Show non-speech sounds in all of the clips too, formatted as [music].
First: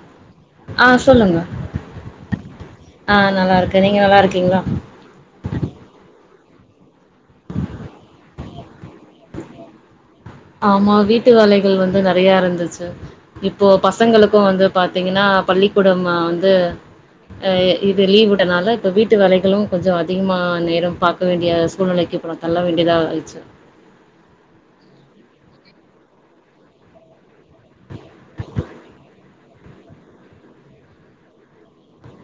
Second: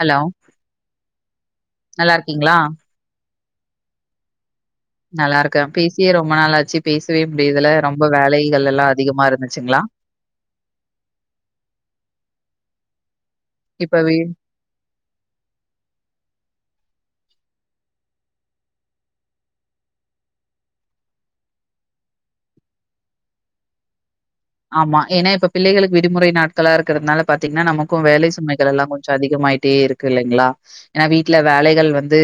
Hello ஆ சொல்லுங்க நல்லா இருக்கீங்களா? ஆ நா நல்லா இருக்க நீங்க நல்லா இருக்கீங்ளா நல்லா இருக்கே பேசியே ரொம்ப நாளாச்சி பேசவே முடியர்தில்ல ரொம்ப வேலைகள் எல்லா அதிகமா இருந்துச்சிங்ளா ஆமா வீட்டு வேலைகள் வந்து நெறையா இருந்துச்சி இப்போ இப்ப வி பசங்களுக்கு வந்து பாத்தீங்கன்னா பள்ளிக்கூடம்மா வந்து ஆ இது லீவ் விட்டனால இப்ப வீட்டு வேலைகளு கொஞ்ச அதிகமா நேரம் பாக்க வேண்டிய சூழ்நிலைக்கு இப்பெல்லாம் தள்ள வேண்டியதா ஆயிட்சி ஆமா ஏன்னா இப்ப பிள்ளைகளுக்கு விடுமுறை நாட்களா இருக்கறதுனால பாத்தீங்கன்னா நமக்கு வேலை சுமைகள் எல்லா கொஞ்சோ அதிகமாயிட்டே இருக்கு க்கு இல்லைங்ளா ஏன்னா வீட்ல வேலைகள் வந்து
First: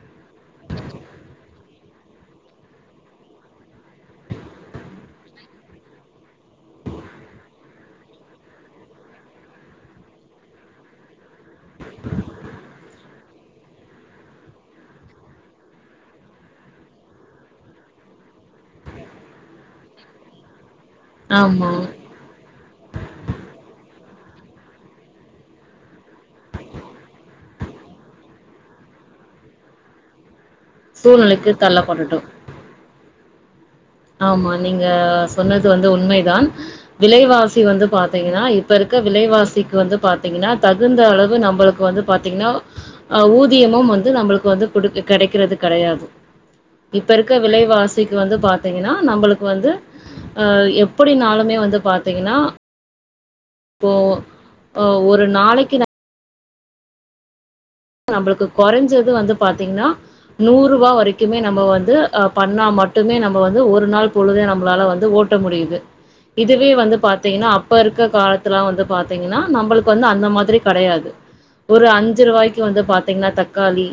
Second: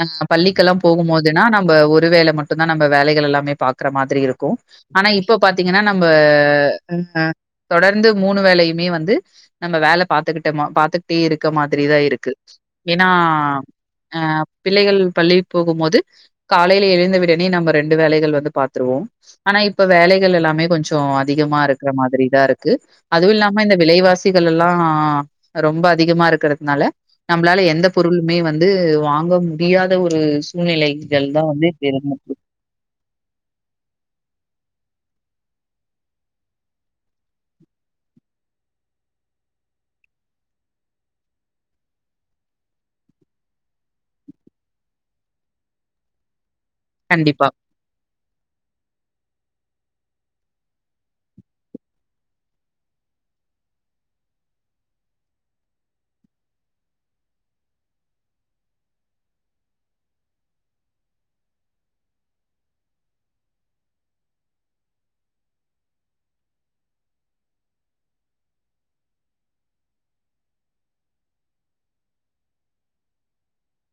அ பள்ளிக்கெல்லா போகும் போதுன்னா நம்ப ஒரு வேளை மட்டுந்தா நம்ப வேலைகள் எல்லாமே பாக்குற மாதிரி இருக்கு ஆனா இப்ப பார்த்தீங்கன்னா நம்ப தொடர்ந்து மூணு வேலையுமே வந்து நம்ம வேலை பாத்துக்கிட்ட பாத்துக்கிட்டே இருக்க மாதிரிதா இருக்கு ஏன்னா பிள்ளைகள் பள்ளி போகு போது காலையில எழுந்த விடனே நம்ம ரெண்டு வேலைகள் வந்து பாத்திருவோ ஆனா இப்ப வேலைகள் எல்லாமே கொஞ்சோ ம் அதிகமா ஆமா. இருக்கிற மாதிரி தா இருக் க்கு அதுவு இல்லாம இந்த விலைவாசிகள் எல்லா ரொம்ப அதிகமா இருக்கிறதுனால நம்மளால எந்த பொருளுமே வந்து வாங்க முடியாத ஒரு சூழ்நிலைகள் தா சூழ்நிலைக்கு வந்து பெரு தள்ளப்பட்டுட்டோம். ஆமா நீங்க சொன்னது வந்து உண்மைதா விலைவாசி வந்து பாத்தீங்கன்னா இப்ப இருக்க விலைவாசிக்கு வந்து பாத்தீங்கன்னா தகுந்த அளவு நம்மளுக்கு வந்து பாராத்தீங்கன்னா அ ஊதியமும் வந்து நம்மளுக்கு வந்து குடு கிடைக்கிறது கிடையாது இப்ப இருக்க கண்டிப்பா, விலைவாசிக்கு வந்து பார் பாத்தீங்கன்னா நம்மளுக்கு வந்து எப்டினாலுமே வந்து பாத்தீங்கன்னா இப்போ ஒரு நாளைக்கு நா நம்மளுக்கு குறைஞ்சது வந்து பாத்தீங்கன்னா நூறு ரூபா வரைக்குமே நம்ம வந்து ஆ பண்ணா மட்டுமே நம்ம வந்து ஒரு நாள் பொழுதே நம்மளால வந்து ஓட் ட முடியுது இதுவே வந்து பாத்தீங்கன்னா அப்ப இருக்க காலத்துலா வந்து பாத்தீங்கன்னா நம்மளுக்கு வந்து அந்த மாறி கிடையாது ஒரு அஞ்சு ரூபாய்க்கு வந்து பாத்தீங்கன்னா தக்காளி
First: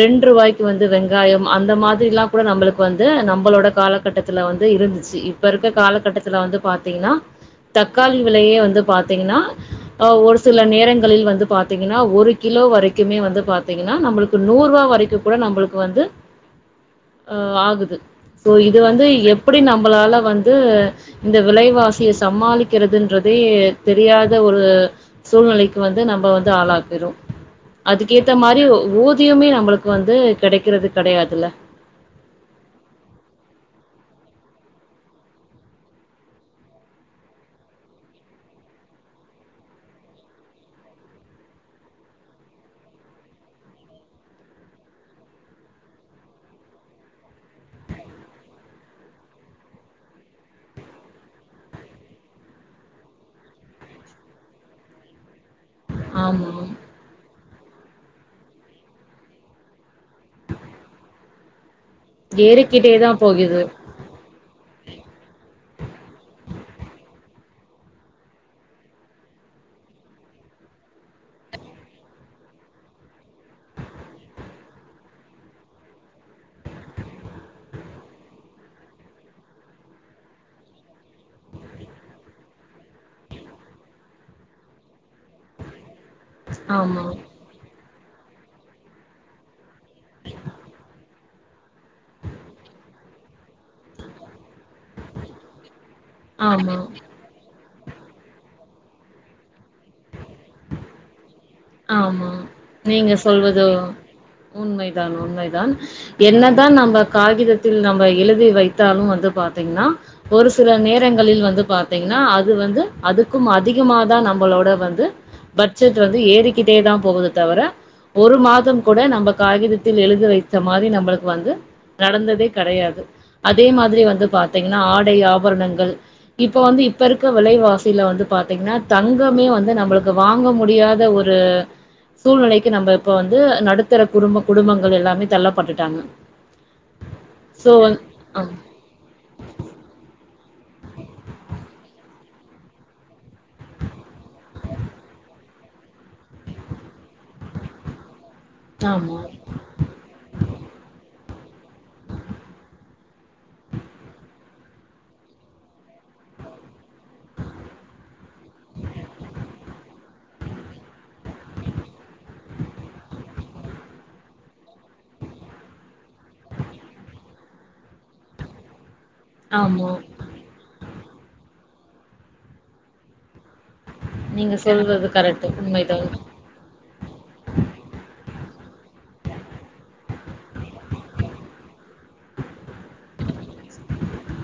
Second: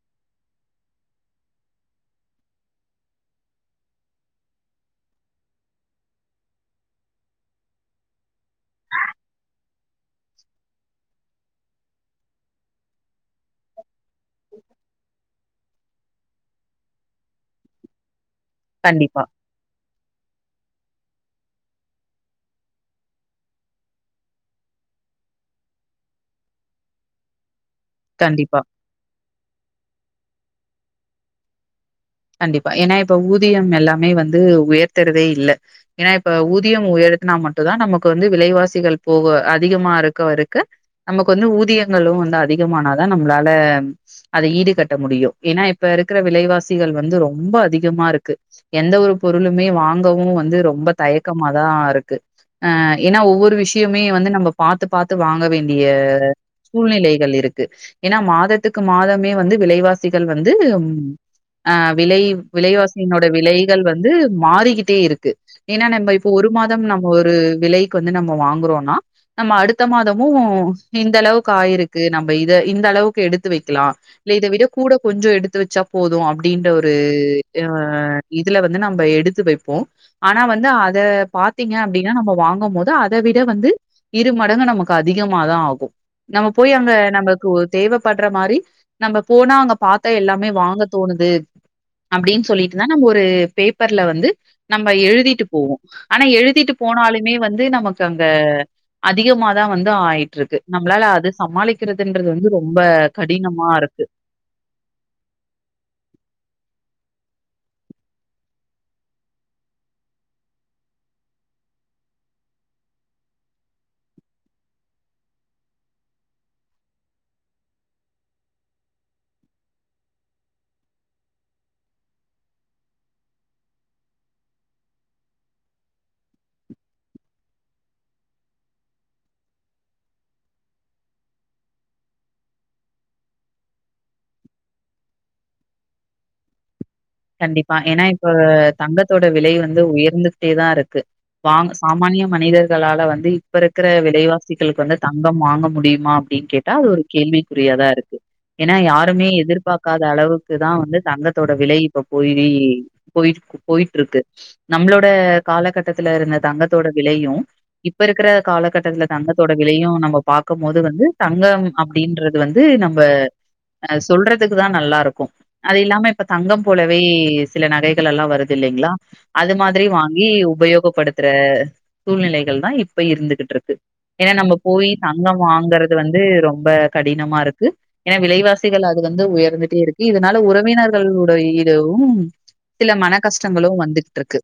ரெண்டு ரூபாய்க்கு வந்து வெங்காயம் அந்த மாதிரில்லா கூட நம்மளுக்கு வந்து நம்மளோட காலகட்டத் துல வந்து இருந்துச்சு இப்ப இருக்க காலகட்டத்துல வந்து பாத்தீங்கன்னா தக்காளி விலையே வந்து பாத்தீங்கன்னா ஒரு சில நேரங்களில் வந்து பாத்தீங்கன்னா ஒரு கிலோ வரைக் குமே வந்து பாத்தீங்கன்னா நம்மளுக்கு நூறுபா வரைக்கு கூட நம்மளுக்கு வந்து ஆ ஆகுது சோ இத வந்து கண்டிப்பா, எப்டி நம்மளால வந்து இந்த விலைவாசியை சமாளிக்கிறதுன்றதே தெரியாத ஒரு சூழ்நிலைக்கு வந்து நம்ம வந்து ஆளாக்கிறும் அதுக்கேத்த கண்டிப்பா. மாறி ஊதியமே நம்மளுக்கு வந்து கிடைக்கிறது கிடையாதுல கண்டிப்பா ஏன்னா இப்ப ஊதியம் எல்லாமே வந்து உயர்த்தறதே இல்ல ஏன்னா இப்ப ஊதியம் உயர்த்துனா மட்டுதா நமக்கு வந்து விலைவாசிகள் போக அதிகமா இருக்கவ இருக்கு நமக்கு வந்து ஊதியங்களும் வந்து அதிகமானாதா நம்மளால அதை ஈடு கட்ட முடியும் ஏன்னா இப்ப இருக்கிற விலைவாசிகள் வந்து ரொம்ப அதிகமா இருக்கு எந்த ஒரு பொருளுமே வாங்கவும் வந்து ரொம்ப தயக்கமாதா இருக்கு ஆ ஏன்னா ஒவ்வொரு விஷயமே வந்து நம்ம பாத்து பாத்து வாங்க வேண்டு டிய ஆமா சூழ்நிலைகள் இருக்கு ஏன்னா மாதத்துக்கு மாதமே வந்து விலைவாசிகள் வந்து ஆ விலை ஏறிக்கிட்டே தா விலைவாசியினோட போகுது விலைகள் வந்து மாறிக்கிட்டே இருக்கு ஏன்னா நம்ம இப்ப ஒரு மாதம் நம்ம ஒரு விலைக்கு வந்து நம்ம வாங்குறோனா நம்ம அடுத்த மாதமும் இந்த அளவுக்கு ஆயிருக்கு நம்ம இத இந்த அளவுக்கு எடுத்து வைக்கலா இல்ல இத விட கூட கொஞ்சோ எடுத்து வச்சா போதும் அப்டின்ற ஒரு ஆ இதுல வந்து நம்ம எடுத்து வைப்போ ஆனா வந்து அத பாத்தீங்க அப்டின்னா நம்ம வாங்கும் போது அத விட வந்து இரு மடங்கு நமக்கு அதிகமாதா ஆகு நம்ம போய் அங்க ஆமா நமக்கு தேவைப்படுற மாறி நம்ம போனா அங்க பாத்தா எல்லாமே வாங்க அது அப்டின்னு சொல்லிட்டுதா நம்ம ஒரு பேப்பர்ல வந்து நம்ம எழுதிட்டு போவோ ஆனா எழுதிட்டு ஆமா போனாலு மே வந்து நமக்கு அங்க அதிகமாதா வந்து ஆயிட்டு இருக்கு நம்மளால அது சமாளிக் கிறதுன்றது ஆமா வந்து ரொம்ப நீங்க சொல்வது கடினமா இருக்கு உண்மைதான் உண்மைதான் என்னதா நம்ம காகிதத்தில் நம்ம எழுதி வைத்தாலும் வந்து பாத்தீங்கனா ஒரு சில நேரங்களில் வந்து பாத்தீங்னா அது வந்து அதுக்கும் அதிகமாதான் நம்மளோட வந்து பட்ஜெட் வந்து ஏறிக்கிட்டே தா போவுது தவிர ஒரு மாதம் கூட நம்ம காகிதத்தில் எழுத வைச்ச மாரி நம்மளுக்கு வந்து நடந்ததே கடையாது, அதே மாதிரி வந்து பாத்தீங்கன்னா ஆடை ஆபரணங்கள் இப்ப வந்து இப்ப இருக்க விலைவாசில வந்து பாத்தீங்கன்னா தங்கமே வந்து நம்மளுக்கு வாங்க முடியாத ஒ ரு சூழ்நிலைக்கு நம்ம இப்ப வந்து நடுத்தர குடும்ப குடும்பங்கள் எல்லாமே தள்ளப்பட்டுட்டாங்க சோ கண்டிப்பா ஏன்னா இப்ப ஆ தங்கத்தோட விலை வந்து உயர்ந்துகிட்டே தா இருக்கு வாங்க சாமானிய மனிதர்களால வந்து இப்ப இருக்கிற விலைவாசிகளுக்கு வந்து தங்கம் வாங்க முடியுமா அப்டின்னு கேட் டா அது ஒரு கேள்விக்குறியாதா இருக்கு ஏன்னா ஆமா யாருமே எதிர்பாக்காத அளவுக்கு தா வந்து தங்கத்தோட விலை இப்ப போய் போய் போயிட்டு இருக்கு நம்மளோட காலகட்டத்துல இருந்த தங்கத்தோட விலையு இப்ப இருக்கிற காலகட்டத்துல தங்கத்தோட விலையும் நம்ம பாக்கும் போது வந்து தங்கம் அப்டின்றது வந்து நம்ப சொல்றதுக்கு தா நல்லா இருக்கு அது இல்லாம இப்ப தங்கம் போலவே சில நகைகள் எல்லாம் வருது இல்லைங்களா அது மாரி ஆமா வாங்கி உபயோகப்படுத் த்துற சூழ்நிலைகள் தா இப்ப இருந்துகிட்டு இருக்கு ஏனா நம்ம நீங்க போய் சொல்றது தங்கம் கரெக்ட் வாங்கறது உண்மைதான் வந்து ரொம்ப கடினமா இருக்கு ஏன்னா விலைவாசிகள் அது வந்து உயர்ந்துட்டே இருக்கு இதனால உறவினர்களுடைய இதுவும் சில மன கஷ்டங்களு வந்துகிட்டு இருக்கு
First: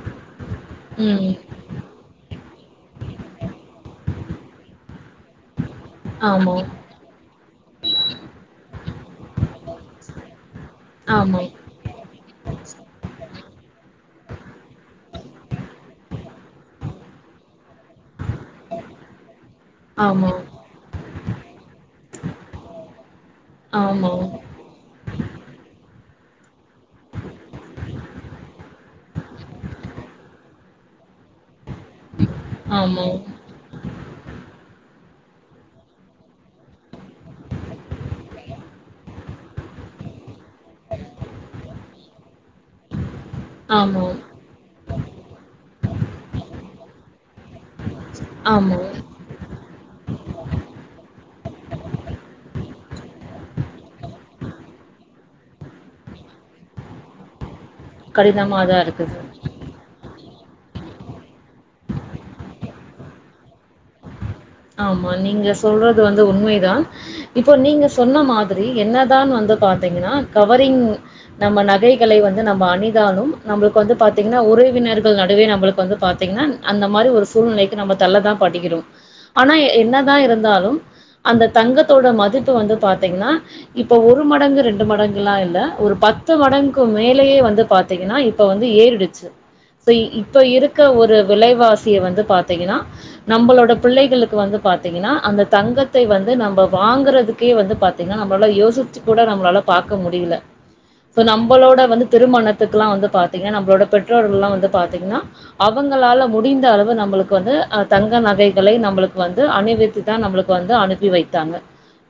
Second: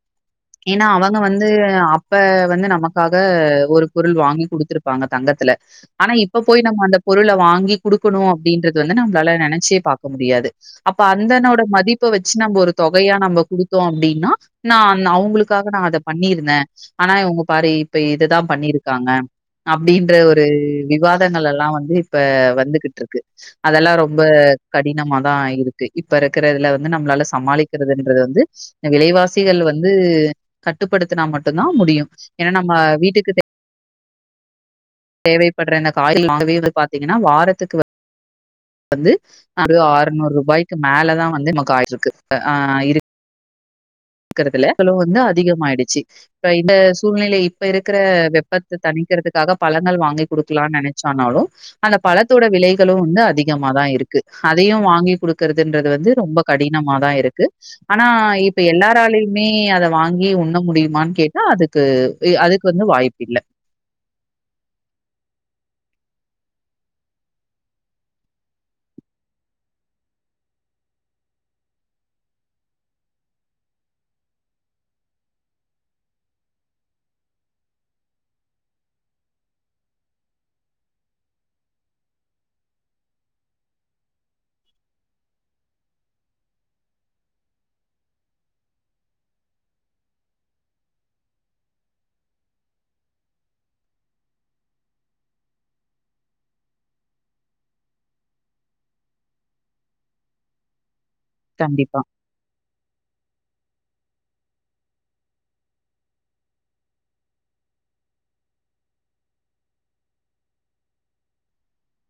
ஏன்னா அவங்க ம் வந்து அப் ப வந்து நமக்காக ஒரு பொருள் வாங்கி குடுத்துருப்பாங்க தங்கத்துல ஆனா இப்ப ஆமா போய் நம்ம அந்த பொருள வாங்கி குடுக்கணு அப்டின்றது வந்து நம்மளால நெனைச்சே பாக்க முடியாது அப்ப ஆமா அந்தனோட மதி ப்ப வச்சு நம்ம ஒரு தொகையா நம்ம குடுத்தோ அப்டின்னா நான் அவங்களுக்காக நா அத பண்ணிருந்தே ஆனா இவங்க பாரு இப்ப இதுதா பண்ணிருக்காங்க அப்படின்ற ஆமா ஒரு விவாதங்கள் எல்லா வந்து இப்ப வந்துகிட்டு இருக்கு அதெல்லா ஆமா ரொம்ப கடினம தா இருக்கு இப்ப இருக்கற இதுல வந்து நம்மளால சமாளிக்கிறதுன்றது வந்து விலைவாசிகள் வந்து கட்டுப்படுத்தினா மட்டும்தா முடியு ஏன்னா நம்ம ஆமா வீட்டுக்கு தே தேவைப்படுற இந்த காய்கள் வாங்கவே வந்து பாத்தீங்கனா வாரத்துக்கு வந்து அது ஆற்நூறு ரூபாய்க்கு மேலதா வந்து நமக்காயிட்டு இருக்கு ஆ இருக் ஆமா கிறதுல இவ்ளோ வந்து அதிகமாயிடுச்சு இப்ப இந்த சூழ்நிலை இப்ப இருக்கிற வெப்பத்த ஆமா தணிக்கிறதுக்காக பழங்கள் வாங்கி குடுக்கலானு நெனைச்சனாலு அந்த பழத்தோட விலைகளு வந்து அதிகமாதா இருக்கு அதையு வாங்கி குடுக்குறதுன்றது வந்து ரொம்ப கடினமாதா இருக்கு ஆனா இப்ப கடினமா தான் எல்லா இருக்குது மே அத வாங்கி உண்ண முடியுமான்னு கேட்டா அதுக்கு அதுக்கு வந்து வாய்ப்பு இல்ல ஆமா நீங்க சொல்றது வந்து உண்மைதா இப்போ நீங்க சொன்ன மாதிரி என்னதான் வந்து பாத்தீங்கன்னா கவரிங் நம்ம நகைகளை வந்து நம்ம அணிதாலு நம்மளுக்கு வந்து பாத்தீங்னா உறவினர்கள் நடுவே நம்மளுக்கு வந்து பாத்தீங்னா அந்த மாரி ஒரு சூழ்நிலைக்கு நம்ம தள்ளதான் படுக்கிறோ ஆனா என்னதா இருந்தாலும் அந்த தங்கத்தோட மதிப்பு வந்து பாத்தீங்ன்னா இப்ப ஒரு மடங்கு ரெண்டு மடங்குல்லா இல்ல ஒரு பத்து மடங்கு மேலேயே வந்து பாத் திங்கன்னா இப்போ வந்து ஏறிடுச்சு இப்ப இருக்க ஒரு விலைவாசிய வந்து பாத்தீங்கன்னா நம்பளோட பிள்ளைகளு கு வந்து பாத்தீங்கன்னா அந்த தங்கத்தை வந்து நம்ப வாங்குறதுக்கே வந்து பாத்தீங்னா நம்பல யோசி சி கூட நம்மளால பாக்க முடிய்ல [inaudible] சோ நம்பளோட கண்டிப்பா வந்து திருமணத்துக்குலா வந்து பாத்தீங்க நம்பளோட பெற்றோர்கள்ல்லா வந்து பாத்தீங்ன்னா அவங்களால முடிந்த அளவு நம்மளுக்கு வந்து அ தங்க நகைகளை நம்மளுக் வந்து அணிவித்து தா நம்மளுக் வந்து அனுப்பி வைத்தாங்க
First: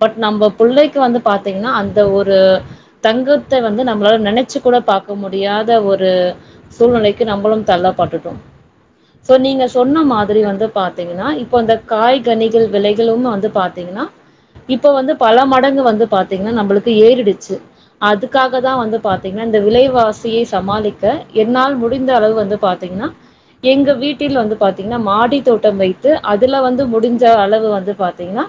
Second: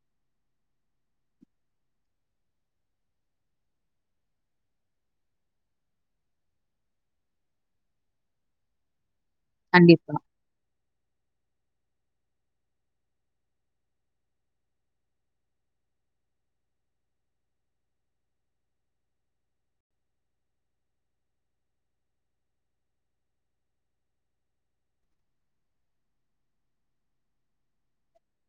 பட் நம்ப புள்ளைக்கு வந்து பாத்தீங்ன்னா அந்த ஒரு தங்கத்த வந்து நம்ளால நெனச்சு கூட பாக்க முடியாத ஒரு சூழ்நிலைக்கு நம்பளும் தள்ளப்பட்டுட்டோ சோ நீங்க சொன்ன கண்டிப்பா மாதிரி வந்து பாத்தீங்கன்னா இப்ப இந்த காய்கனிகள் விலைகளும் வந்து பாத்தீங்கன்னா இப்ப வந்து பல மடங்கு வந்து பாத்தீங்ன்னா நம்பளுக்கு ஏறிடுச்சு அதுக்காக தா வந்து பாத்தீங்ன்னா இந்த விலைவாசியை சமாளிக்க என்னால் முடிந்த அளவு வந்து பாத் திங்ன்னா எங்க வீட்டில் வந்து பாத்தீங்ன்னா மாடி தோட்டம் வைத்து அ துல வந்து முடிஞ்ச அளவு வந்து பாத்தீங்ன்னா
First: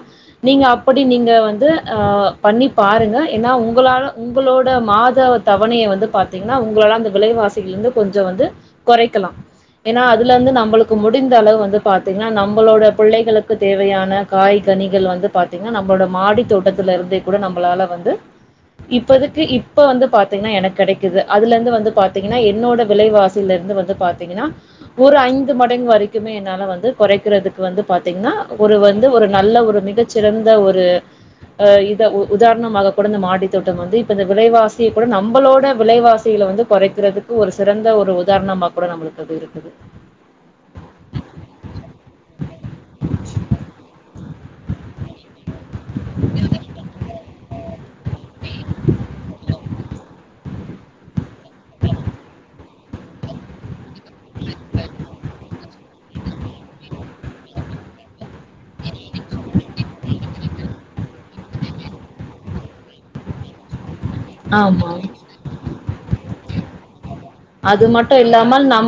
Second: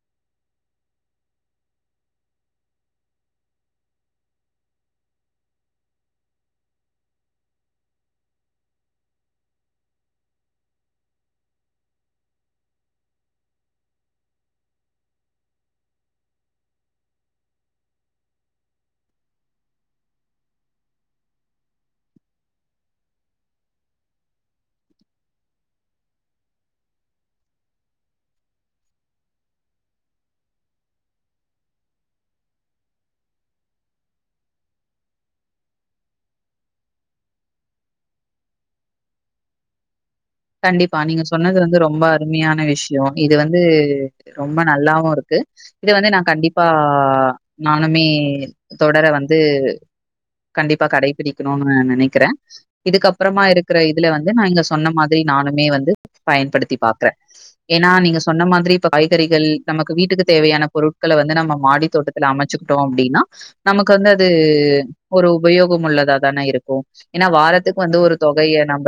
நீங்க அப்படி நீங்க வந்து ஆ பண்ணி பாருங்க ஏன்னா உங்களால உங்களோட மாத தவணைய வந்து பாத்தீங்ன்னா உங்களாலா அந்த விலைவாசிகள்ளந்து கொஞ்சோ வந்து கொறைக்கலா ஏன்னா அதுல இந்து நம்பளுக்கு முடிந்த அளவு வந்து பாத்தீங்ன்னா நம்பளோட புள்ளைகளுக்கு தேவையான காய்கனிகள் வந்து பாத்தீங்ன்னா நம்போட மாடி தோட்டத்துல இருந்து கூட நம்பளால வந்து இப்பதுக்கு இப்ப வந்து பாத்தீங்ன்னா எனக் கெடைக்குது அதுல இந்து வந்து பாத்தீங்கன்னா என்னோட விலைவாசில்ல இந்து வந்து பாத்தீங்கன்னா ஒரு ஐந்து மடங்கு வரைக்குமே என்னால வந்து கொறைக்கிறதுக் கு வந்து பார்த்தீங்ன்னா ஒரு வந்து ஒரு நல்ல ஒரு மிகச்சிறந்த ஒரு அ இத உ உதாரணமாக கூட ந மாடி தோட்டம் வந்து இப்ப இந்த விலைவாசிய கூட நம்பளோட விலைவாசியில வந்து கொறைக்கிறதுக்கு ஒரு சிறந்த ஒரு உதாரணமா கூட நம்மளுக்கு அது இருக்குது கண்டிப்பா நீங்க சொன்னது வந்து ரொம்ப அருமையான விஷ்யோ இது வந்து ரொம்ப நல்லாவு இருக்கு இத வந்து நா கண்டிப்பா நானுமே தொடர வந்து கண்டிப்பா கடைபிடிக்ணுன்னு நெனைக்கிறே இதுக்கு அப்புறமா இருக்கிற இதுல வந்து நா இங்க சொன்ன மா திரி நானுமே வந்து பயன்படுத்தி பாக்கறே ஏன்னா நீங்க சொன்ன மாதிரி இப்ப காய்கறிகள் நமக்கு வீட்டுக்கு தேவையான பொருட்கள வந்து நம்ம மாடி தோட்டத் துல அமச்சுக்ட்டோ அப்டின்னா நமக்கு வந்து அது ஆமா. ஒரு உபயோகம் உள்ளதா தான இருக் கு ஏன்னா வாரத்துக் வந்து ஒரு தொகைய நம்ப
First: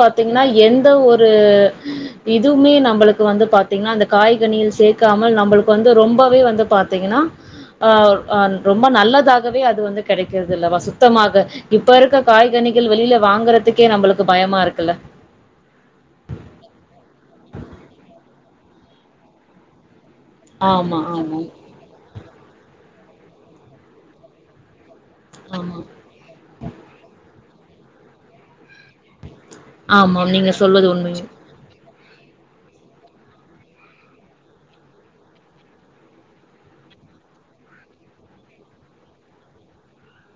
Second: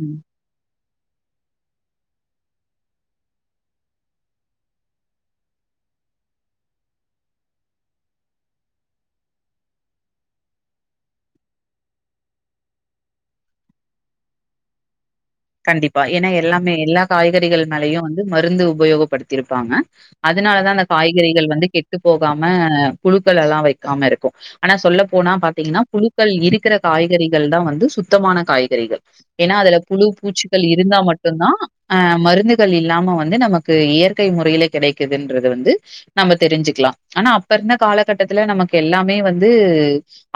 ம் னா எந்த ஒரு இதும்மே நம்பளுக்கு வந்து பாத்தீங்ன்னா அந்த காய்கனியில் சேர்க்காமல் நம்பளுக்கு வந்து ரொம்பவே வந்து பாத்தீங்கன்னா ஆ அன் ரொம்ப நல்லதாகவே அது வந்து கெடைக்கிறது இல்ல வ சுத்தமாக இப்ப இருக்க காய்கனிகள் வெளியில வாங்கறதுக்கே நம்பளுக்கு பயமா இருக்கு இல்ல கண்டிப்பா ஏன்னா எல்லாமே எல்லா காய்கறிகள் மேலயையு வந்து மருந்து உபயோகப்படுத்தி இருப்பாங்க அதனாலதா அந்த ஆமா காய்கறிகள் ஆமாம் வந்து கெட்டு போகாம புழுக்கள் எல்லா வைக்காம இருக்கு ஆனா சொல்ல போனா ஆமா பாத்தீங்கன்னா புழுக்கள் இருக்கிற காய்கறிகள் தா வந்து சுத்தமான காய்கறிகள் ஏன்னா அதுல புழு ஆமாம் நீங்க பூச்சிகள் சொல்வது இருந்தா உண்மை மட்டுந்தா அ மருந்துகள் இல்லாம வந்து நமக்கு இயற்கை முறையிலே கிடைக்குதுன்றது வந்து நம்ம தெரிஞ்சுக்லா ஆனா அப்ப இருந்த காலகட்டத்துல நமக்கு எல்லாமே வந்து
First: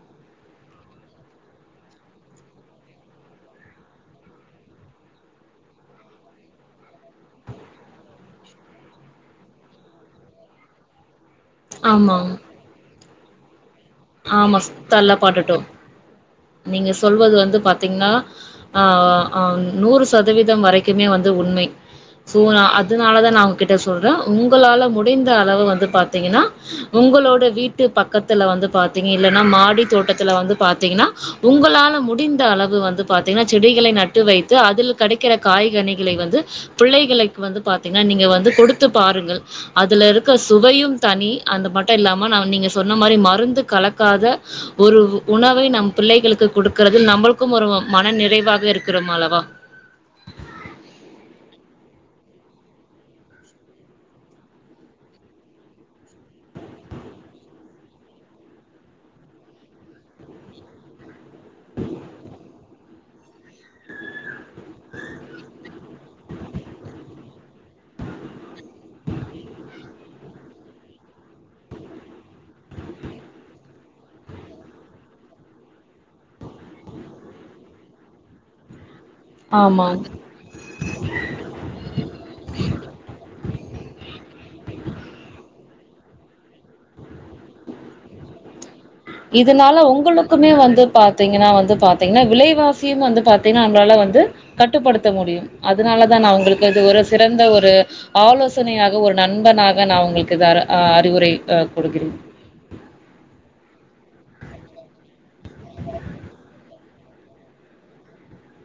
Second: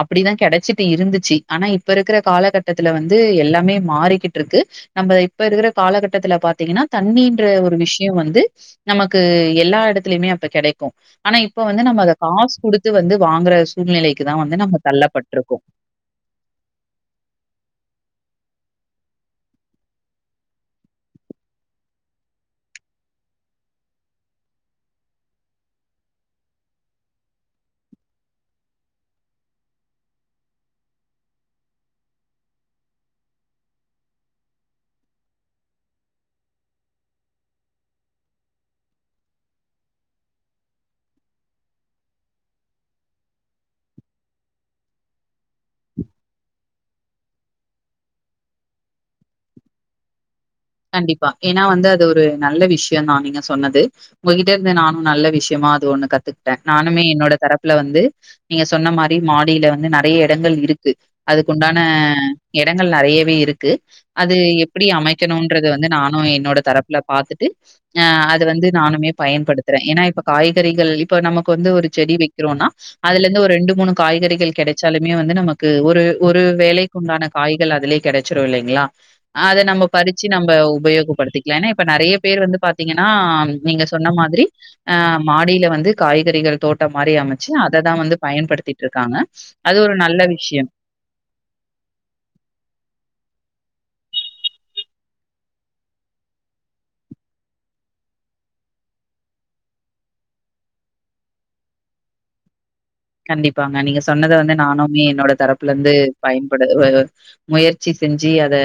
அப்டிதா கெடச்சிட்டு இருந்துச்சு ஆனா இப்ப இருக்கற காலகட்டத்துல வந்து எல்லாமே மாறிக்கிட்ருக்கு நம்ம இப்ப இருக்கற காலகட்டத்துல பாத்தீங்கன்னா தண்ணின்ற ஒரு விஷ்யோ வந்து நமக்கு எல்லா எடத்துலயுமே அப்ப கெடைக்கு ஆனா இப்ப வந்து நம்ம அத ஆமாம் காசு குடுத்து வந்து வாங்கற சூழ்நிலைக்குதா ஆமா வந்து நம்ம தள்ள தள்ளப்பட்ருக்கோ பட்டுட்டோ நீங்க சொல்வது வந்து பாத்தீங்ன்னா ஆ ஆ ஆ நூறு சதவீதம் வரைக்குமே வந்து உண்மை சோ அதுனாலதா நா உங்க கிட்ட சொல்ற உங்களால முடிந்த அளவு வந்து பாத்தீங்கன்னா உங்களோட வீட்டு பக்கத்துல வந்து பாத்தீங்க இல்லன்னா மாடி தோட்டத்துல வந்து பாத்தீங்கன்னா உங்களால முடிந்த அளவு வந்து பாத்தீங்கன்னா செடிகளை நட்டு வைத்து அதில் கெடைக்கற காய்கனிகளை வந்து பிள்ளைகளைக்கு வந்து பாத்தீங்கன்னா நீங்க வந்து கொடுத்து பாருங்கள் அதுல இருக்க சுவையும் தனி அந்த மட்டு இல்லாம நா நீங்க சொன்ன மாரி மருந்து கலக்காத ஒரு உணவை நம் பிள்ளைகளுக்கு கொடுக்கறது நம்மளுக்கும் ஒரு மன நிறைவாக இருக்கிறோம் அல்லவா கண்டிப்பா ஏன்னா வந்து அது ஒரு நல்ல விஷ்யந்தா நீங்க சொன்னது உங்ககிட்ட இருந்து நானு நல்ல விஷயமா அது ஒண்ணு கத்துக்கிட்ட நானுமே என்னோட தரப்புல வந்து நீங்க சொன்ன மாரி மாடில வந்து நெறைய இடங்கள் இருக் கு அதுக்கு உண்டான இடங்கள் நெறையவே இருக்கு அது எப்டி அமைக் கணுன்றது வந்து நானு என்னோட தரப்புல பாத்துட்டு ஆ அத வந்து நானுமே பயன்படுத்துறே ஏன்னா இப்ப காய்கறிகள் இப்ப நமக்கு வந்து ஒரு செடி வைக்றோன்னா அதுல இருந்து ஒரு ரெண்டு மூணு காய்கறிகள் கெடச்சாலுமே வந்து நமக்கு ஒரு ஒரு வேலை குன்டான காய்கள் அதுலயே கெடச்சுரு இல்லீங்களா அது நம்ம ஆமாம் ச்சு நம்ப உபயோகப்படுத்திக்லா ஏன்னா இப்ப நெறைய பேர் வந்து பாத்தீங்கன்னா நீங்க சொன்ன மாதிரி ஆ மாடியில வந்து காய்கறிகள் தோட்டம் மாரி அமச்சு அததா வந்து பயன்படுத்தி இருக்காங்க இதனால அது ஒரு நல்ல உங்களுக்குமே விஷ்யம் வந்து பாத்தீங்கன்னா வந்து பாத்தீங்கன்னா விலைவாசியும் வந்து பாத்தீங்கன்னா நம்ளால வந்து கட்டுப்படுத்தமுடியும் அதனாலதா நா உங்களுக்கு அது ஒரு சிறந்த ஒரு ஆலோசனையாக ஒரு நண்பனாக நா உங்களுக்கு இது அற அ அறிவுரை அ குடுக்கிறேன் கண்டிப்பாங்க நீங்க சொன்னத வந்து நானுமே என்னோட தரப்புல இருந்து பயன்படு உ முயற்சி செஞ்சு அத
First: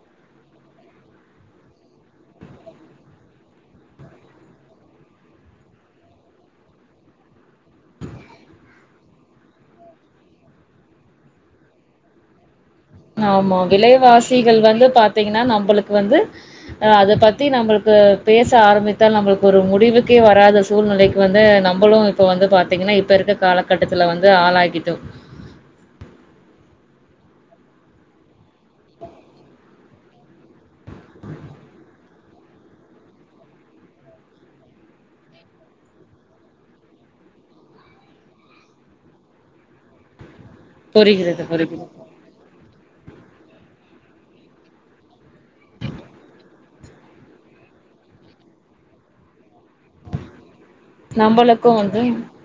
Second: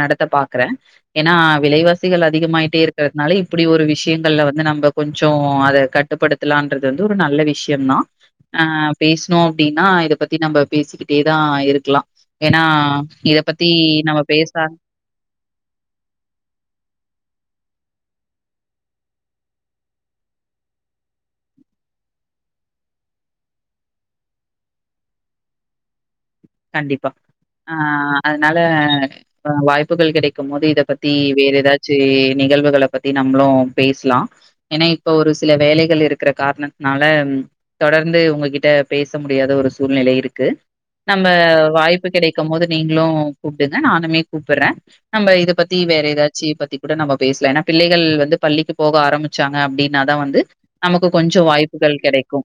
நடத்த பாக்கற ஏன்னா விலைவாசிகள் அதிகமாயிட்டே இருக்கறதுனால இப்புடி ஒரு விஷயங்கள்ல வந்து நம்ம கொஞ்சோ அத கட்டுப்படுத் த்தாலான்றது வந்து ஒரு நல்ல விஷ்யந்தா ஆ பேசுனோ அப்டின்னா இத பத்தி நம்ப பேசிக்கிட்டேதா இருக்லா ஏன்னா இத ஆம்மா பத்தி நம்ம பேச விலைவாசிகள் வந்து பாத்தீங்கன்னா நம்பலுக்கு வந்து அ அத பத்தி நம்மளுக்கு பேச ஆரம்பித்தால் நம்மளுக்கு ஒரு முடிவுக்கே வராது சூழ்நிலைக்கு வந்து நம்பலு இப்ப வந்து பாத்தீங்கன்னா இப்ப இருக்க காலகட்டத்துல வந்து ஆளாகிட்டு கண்டிப்பா ஆ அதனால வாய்ப்புகள் கிடைக்கும் போது இத பத்தி வேற ஏதாச்சு நிகழ்வுகள பத்தி நம்ளு பேசலா ஏன்னா இப்ப ஒரு சில வேலைகள் இருக்கற காரணத்தனால தொடர்ந்து உங்ககிட்ட பேச முடியாத ஒரு சூழ்நிலை இருக்கு நம்ம புரிகிறது புரிகிறது வாய்ப்பு கிடைக்கும் போது நீங்ளு கூப்டுங்க நானுமே கூப்பட்றே நம்ம இத பத்தி வேற ஏதாச்சு பத்தி கூட நம்ப பேசலா ஏன்னா பிள்ளைகள் வந்து பள்ளிக்கு போக ஆரம்பிச் ச்சாங்க அப்டின்னாதா வந்து நமக்கு கொஞ்சோ நம்பளுக்கு வாய்ப்புகள் வந்து கெடைக்கு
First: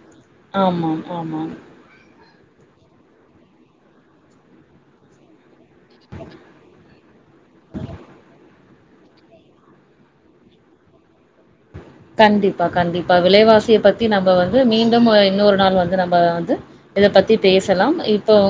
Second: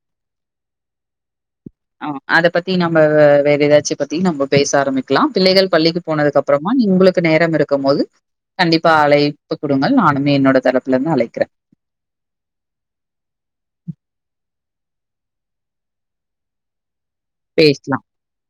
ஆமாம் ஆமாம் ஆ அத பத்தி நம்ம வே வேற ஏதாச்சு பத்தி நம்ம பேச ஆரம்பிக்கலா பிள்ளைகள் பள்ளிக்கு போனதுக் அப்றமா நீங்க உங்களுக்கு நேரம் இருக்கும் போது கண்டிப்பா அழைப்பு கொடுங்கள் நானுே என்னோட தரப்புல இருந்து அழைக்கற கண்டிப்பா கண்டிப்பா விலைவாசிய பத்தி நம்ம வந்து மீண்டு இன்னொர் நாள் வந்து நம்ம வந்து இத பத்தி பேசலா இப்ப